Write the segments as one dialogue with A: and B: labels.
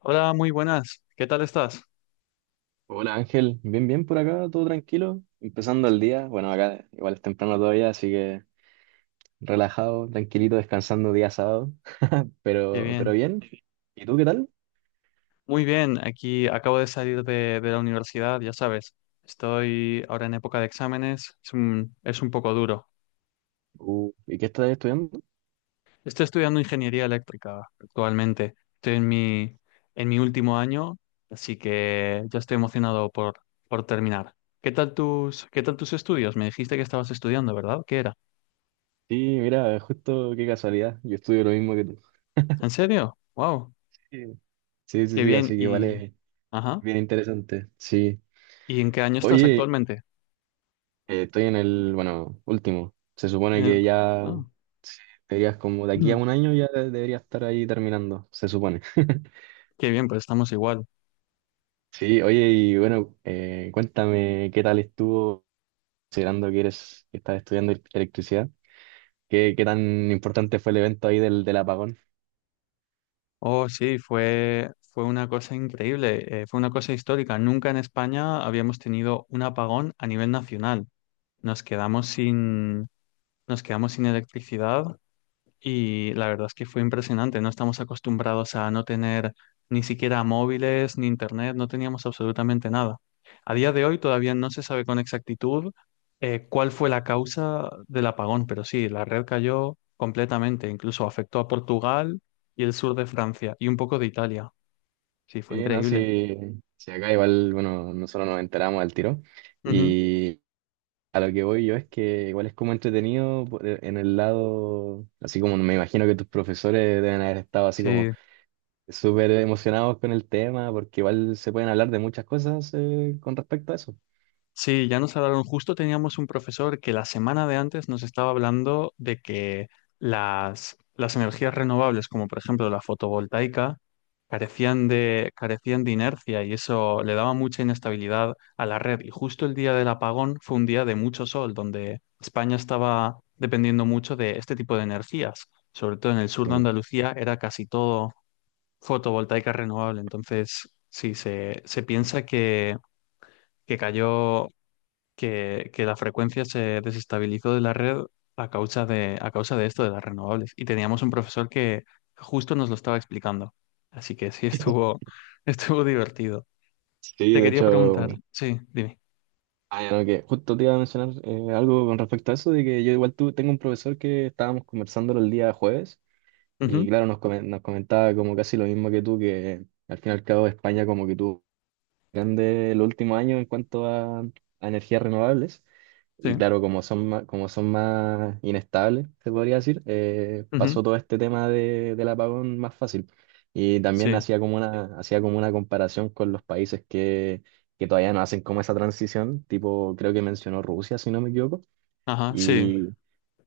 A: Hola, muy buenas. ¿Qué tal estás?
B: Hola Ángel, bien, bien por acá, todo tranquilo, empezando el día, bueno acá igual es temprano todavía, así que relajado, tranquilito, descansando día sábado,
A: Qué
B: pero
A: bien.
B: bien, ¿y tú qué tal?
A: Muy bien, aquí acabo de salir de la universidad, ya sabes. Estoy ahora en época de exámenes, es un poco duro.
B: ¿Y qué estás estudiando?
A: Estoy estudiando ingeniería eléctrica actualmente. En mi último año, así que ya estoy por terminar. ¿Qué tal tus estudios? Me dijiste que estabas estudiando, ¿verdad? ¿Qué era?
B: Sí, mira, justo qué casualidad, yo estudio lo mismo que tú.
A: ¿En serio? ¡Wow!
B: Sí, sí, sí,
A: Qué
B: sí,
A: bien.
B: así que
A: Y,
B: vale,
A: ajá.
B: bien interesante, sí.
A: ¿Y en qué año estás
B: Oye,
A: actualmente?
B: estoy en el, bueno, último, se supone
A: En el-
B: que ya
A: ah.
B: deberías, como de aquí a
A: Mm.
B: un año ya deberías estar ahí terminando, se supone.
A: Qué bien, pues estamos igual.
B: Sí, oye, y bueno, cuéntame qué tal estuvo, considerando que eres, que estás estudiando electricidad, qué, qué tan importante fue el evento ahí del, del apagón.
A: Oh, sí, fue una cosa increíble, fue una cosa histórica. Nunca en España habíamos tenido un apagón a nivel nacional. Nos quedamos sin, Nos quedamos sin electricidad. Y la verdad es que fue impresionante. No estamos acostumbrados a no tener ni siquiera móviles ni internet, no teníamos absolutamente nada. A día de hoy todavía no se sabe con exactitud cuál fue la causa del apagón, pero sí, la red cayó completamente, incluso afectó a Portugal y el sur de Francia y un poco de Italia. Sí, fue
B: Sí, no,
A: increíble.
B: sí, sí, acá igual, bueno, nosotros nos enteramos al tiro.
A: Ujú.
B: Y a lo que voy yo es que igual es como entretenido en el lado, así como me imagino que tus profesores deben haber estado así como
A: Sí,
B: súper emocionados con el tema, porque igual se pueden hablar de muchas cosas con respecto a eso.
A: sí, ya nos hablaron. Justo teníamos un profesor que la semana de antes nos estaba hablando de que las energías renovables, como por ejemplo la fotovoltaica, carecían de inercia y eso le daba mucha inestabilidad a la red. Y justo el día del apagón fue un día de mucho sol, donde España estaba dependiendo mucho de este tipo de energías. Sobre todo en el sur de
B: Mm.
A: Andalucía era casi todo fotovoltaica renovable. Entonces, sí, se piensa que cayó, que la frecuencia se desestabilizó de la red a causa de esto de las renovables. Y teníamos un profesor que justo nos lo estaba explicando. Así que sí, estuvo divertido.
B: Sí,
A: Te
B: de
A: quería
B: hecho.
A: preguntar, sí, dime.
B: Ah, ya. Bueno, que justo te iba a mencionar algo con respecto a eso, de que yo igual tengo un profesor que estábamos conversando el día jueves y
A: Ujú,
B: claro, nos, nos comentaba como casi lo mismo que tú, que al fin y al cabo España como que tuvo grande el último año en cuanto a energías renovables. Y
A: sí,
B: claro, como son más inestables, se podría decir,
A: ujú,
B: pasó todo este tema de, del apagón más fácil. Y también
A: sí,
B: hacía como una comparación con los países que todavía no hacen como esa transición, tipo, creo que mencionó Rusia, si no me equivoco.
A: ajá, sí,
B: Y,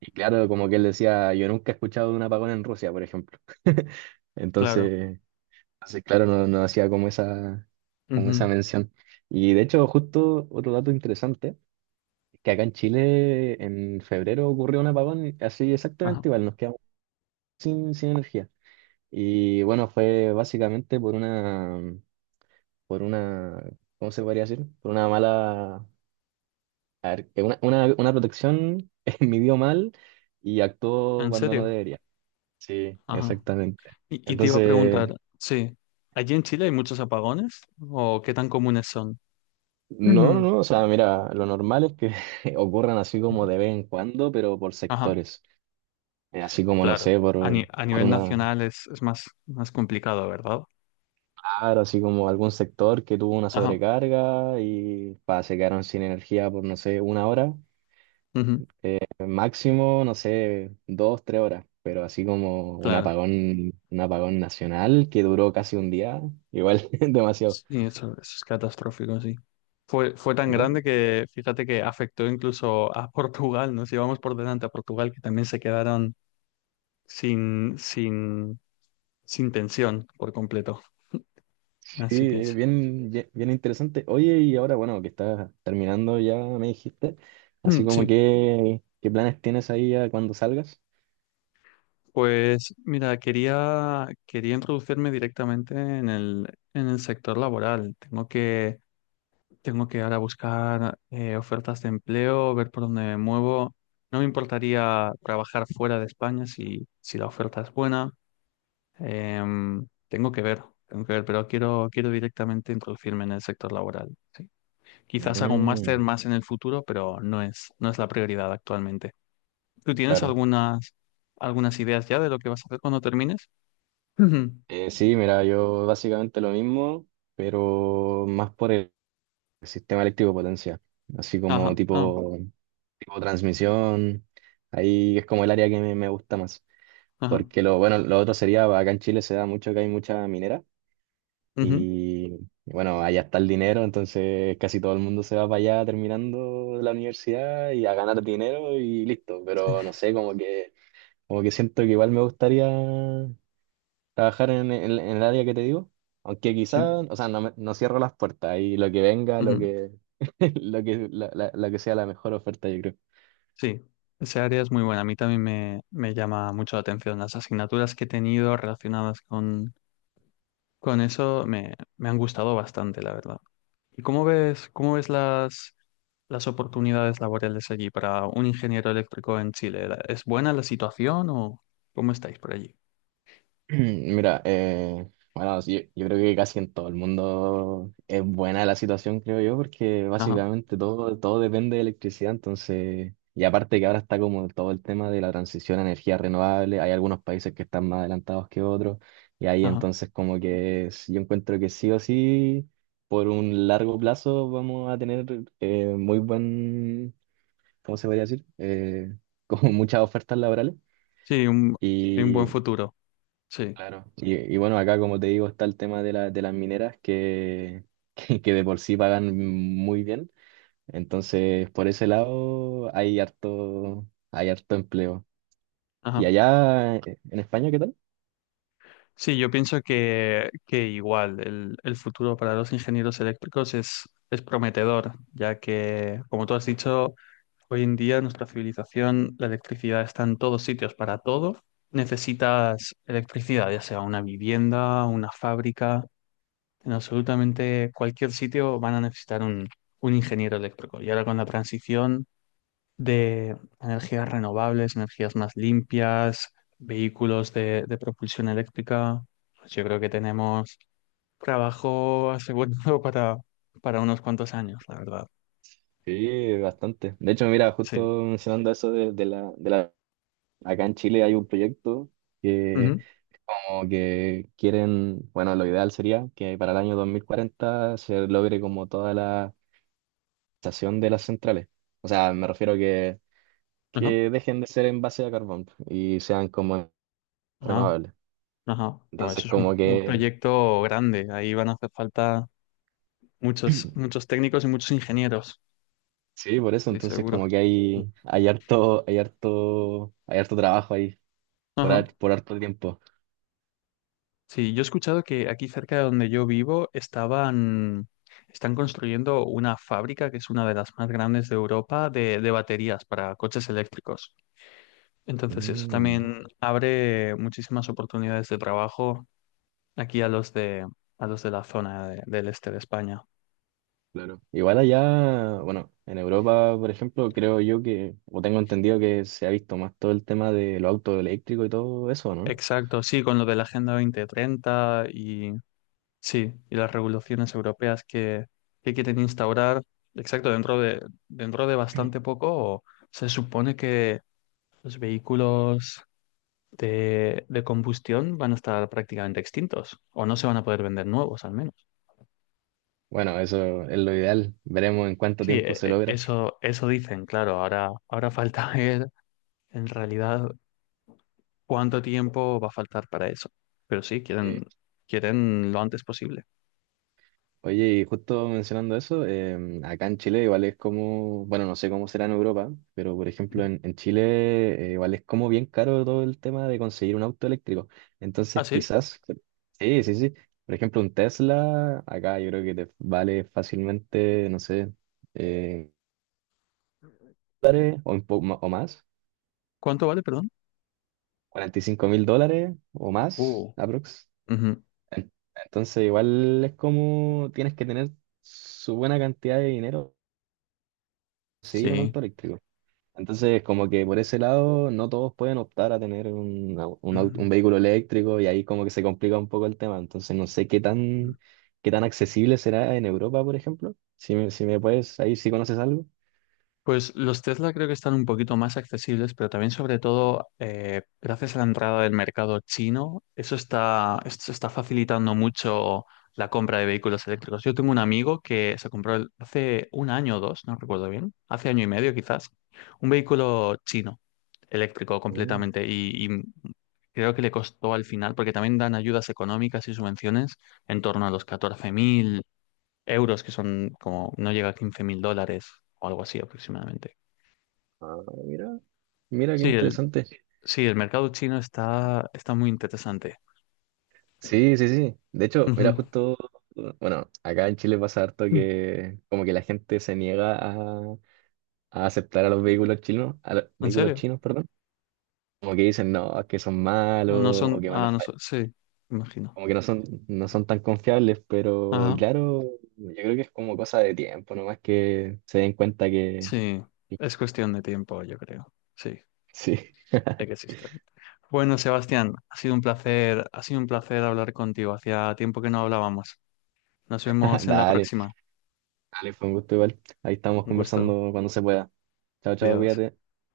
B: y claro, como que él decía, yo nunca he escuchado de un apagón en Rusia, por ejemplo.
A: claro.
B: Entonces... Así, claro, no, no hacía como
A: Ujú,
B: esa mención. Y de hecho, justo otro dato interesante, es que acá en Chile en febrero ocurrió un apagón así
A: ajá.
B: exactamente igual, nos quedamos sin, sin energía. Y bueno, fue básicamente por una, ¿cómo se podría decir? Por una mala, a ver, que una protección midió mal y actuó
A: ¿En
B: cuando no
A: serio?
B: debería. Sí,
A: Ajá.
B: exactamente.
A: Y te iba a
B: Entonces,
A: preguntar, sí, ¿allí en Chile hay muchos apagones o qué tan comunes son?
B: no, no,
A: Ujú,
B: no, o sea, mira, lo normal es que ocurran así como
A: ujú,
B: de vez en cuando, pero por
A: ajá.
B: sectores. Así como, no
A: Claro,
B: sé,
A: a, ni- a
B: por
A: nivel
B: una,
A: nacional es, más complicado, ¿verdad?
B: claro, así como algún sector que tuvo una
A: Ajá,
B: sobrecarga y pa, se quedaron sin energía por, no sé, una hora,
A: ujú,
B: eh, máximo, no sé, dos, tres horas, pero así como
A: claro.
B: un apagón nacional que duró casi un día, igual demasiado,
A: Sí, eso es catastrófico, sí. Fue tan
B: ¿no?
A: grande que fíjate que afectó incluso a Portugal, nos llevamos por delante a Portugal, que también se quedaron sin, sin, sin tensión por completo.
B: Sí,
A: Así que sí.
B: bien, bien interesante. Oye, y ahora, bueno, que estás terminando ya, me dijiste, así
A: Mm,
B: como
A: sí,
B: que, ¿qué planes tienes ahí a cuando salgas?
A: pues mira, quería introducirme directamente en el sector laboral. Tengo que, tengo que ahora buscar ofertas de empleo, ver por dónde me muevo. No me importaría trabajar fuera de España si, si la oferta es buena. Tengo que ver, tengo que ver, pero quiero, quiero directamente introducirme en el sector laboral. Sí. Quizás haga un máster
B: Mm,
A: más en el futuro, pero no es, no es la prioridad actualmente. ¿Tú tienes
B: claro.
A: algunas, algunas ideas ya de lo que vas a hacer cuando termines? Ujú.
B: Sí, mira, yo básicamente lo mismo, pero más por el sistema eléctrico de potencia, así como
A: Ajá, ah,
B: tipo, tipo transmisión, ahí es como el área que me gusta más,
A: ajá,
B: porque lo, bueno, lo otro sería, acá en Chile se da mucho que hay mucha minera.
A: ujú.
B: Y bueno, allá está el dinero, entonces casi todo el mundo se va para allá terminando la universidad y a ganar dinero y listo.
A: Sí,
B: Pero no sé, como que siento que igual me gustaría trabajar en el área que te digo. Aunque
A: sí.
B: quizás, o sea, no, no cierro las puertas y lo que venga, lo
A: Ujú.
B: que, lo que, la que sea la mejor oferta, yo creo.
A: Sí, esa área es muy buena. A mí también me llama mucho la atención. Las asignaturas que he tenido relacionadas con eso me, me han gustado bastante, la verdad. ¿Y cómo ves las oportunidades laborales allí para un ingeniero eléctrico en Chile? ¿La- ¿Es buena la situación o cómo estáis por allí?
B: Mira, bueno, sí, yo creo que casi en todo el mundo es buena la situación, creo yo, porque
A: Ajá,
B: básicamente todo, todo depende de electricidad, entonces, y aparte que ahora está como todo el tema de la transición a energía renovable, hay algunos países que están más adelantados que otros, y ahí
A: ajá.
B: entonces como que yo encuentro que sí o sí, por un largo plazo vamos a tener muy buen, ¿cómo se podría decir? Como muchas ofertas laborales.
A: Sí, un, hay un
B: Sí.
A: buen
B: Y
A: futuro. Sí,
B: claro, y bueno, acá como te digo está el tema de, de las mineras que, que de por sí pagan muy bien. Entonces, por ese lado hay harto empleo. ¿Y
A: ajá.
B: allá en España qué tal?
A: Sí, yo pienso que igual el futuro para los ingenieros eléctricos es prometedor, ya que, como tú has dicho, hoy en día nuestra civilización, la electricidad está en todos sitios, para todo necesitas electricidad, ya sea una vivienda, una fábrica, en absolutamente cualquier sitio van a necesitar un ingeniero eléctrico. Y ahora con la transición de energías renovables, energías más limpias, vehículos de propulsión eléctrica, pues yo creo que tenemos trabajo asegurado para unos cuantos años, la verdad.
B: Sí, bastante. De hecho, mira, justo
A: Sí.
B: mencionando eso de la... Acá en Chile hay un proyecto que
A: Ujú.
B: como que quieren, bueno, lo ideal sería que para el año 2040 se logre como toda la estación de las centrales. O sea, me refiero
A: Ajá.
B: que dejen de ser en base a carbón y sean como
A: Ah,
B: renovables.
A: ajá. Bueno,
B: Entonces,
A: eso es
B: como
A: un
B: que,
A: proyecto grande. Ahí van a hacer falta muchos, muchos técnicos y muchos ingenieros,
B: sí, por eso,
A: estoy
B: entonces como
A: seguro.
B: que hay harto trabajo ahí por,
A: Ajá.
B: por harto tiempo.
A: Sí, yo he escuchado que aquí cerca de donde yo vivo estaban, están construyendo una fábrica que es una de las más grandes de Europa de baterías para coches eléctricos. Entonces eso
B: Mm.
A: también abre muchísimas oportunidades de trabajo aquí a los de la zona de- del este de España.
B: Claro. Igual allá, bueno, en Europa, por ejemplo, creo yo que, o tengo entendido que se ha visto más todo el tema de los autos eléctricos y todo eso, ¿no?
A: Exacto, sí, con lo de la Agenda 2030 y sí, y las regulaciones europeas que quieren instaurar, exacto, dentro de bastante poco se supone que los vehículos de combustión van a estar prácticamente extintos o no se van a poder vender nuevos al menos.
B: Bueno, eso es lo ideal. Veremos en cuánto
A: Sí,
B: tiempo se logra.
A: eso, eso dicen, claro. Ahora, ahora falta ver en realidad cuánto tiempo va a faltar para eso. Pero sí,
B: Sí.
A: quieren, quieren lo antes posible.
B: Oye, y justo mencionando eso, acá en Chile igual es como, bueno, no sé cómo será en Europa, pero por
A: Ujú.
B: ejemplo en Chile igual es como bien caro todo el tema de conseguir un auto eléctrico.
A: Ah,
B: Entonces
A: sí.
B: quizás, sí, sí, sí, por ejemplo un Tesla, acá yo creo que te vale fácilmente, no sé, eh, dólares o, o más,
A: ¿Cuánto vale, perdón?
B: $45.000 o más,
A: Uh,
B: aprox.
A: ujú,
B: En- Entonces igual es como tienes que tener su buena cantidad de dinero para conseguir un
A: sí.
B: auto eléctrico. Entonces, como que por ese lado, no todos pueden optar a tener
A: Ujú.
B: un vehículo eléctrico y ahí como que se complica un poco el tema. Entonces, no sé qué tan accesible será en Europa, por ejemplo. Si me, si me puedes, ahí si conoces algo.
A: Pues los Tesla creo que están un poquito más accesibles, pero también sobre todo gracias a la entrada del mercado chino, eso está, esto está facilitando mucho la compra de vehículos eléctricos. Yo tengo un amigo que se compró el- hace un año o dos, no recuerdo bien, hace año y medio quizás, un vehículo chino, eléctrico
B: Mm,
A: completamente, y creo que le costó al final, porque también dan ayudas económicas y subvenciones en torno a los 14.000 euros, que son como, no llega a 15.000 dólares o algo así aproximadamente.
B: ah, mira. Mira, qué
A: Sí, el,
B: interesante.
A: sí, el mercado chino está, está muy interesante.
B: Sí, sí, sí. De hecho, mira,
A: Ujú.
B: justo, bueno, acá en Chile pasa harto
A: Mm.
B: que como que la gente se niega a aceptar a los vehículos chinos, a los
A: ¿En
B: vehículos
A: serio?
B: chinos, perdón. Como que dicen, no, es que son malos o que van a
A: Ah, no
B: fallar.
A: son, sí, imagino.
B: Como que no son, no son tan confiables, pero
A: Ajá,
B: claro, yo creo que es como cosa de tiempo, nomás que se den cuenta que
A: sí, es cuestión de tiempo, yo creo. Sí,
B: sí.
A: de que existen. Bueno, Sebastián, ha sido un placer, ha sido un placer hablar contigo. Hacía tiempo que no hablábamos. Nos vemos en la
B: Dale,
A: próxima.
B: dale, fue un gusto igual. Ahí estamos
A: Un gusto.
B: conversando cuando se pueda. Chao, chao,
A: Adiós.
B: cuídate.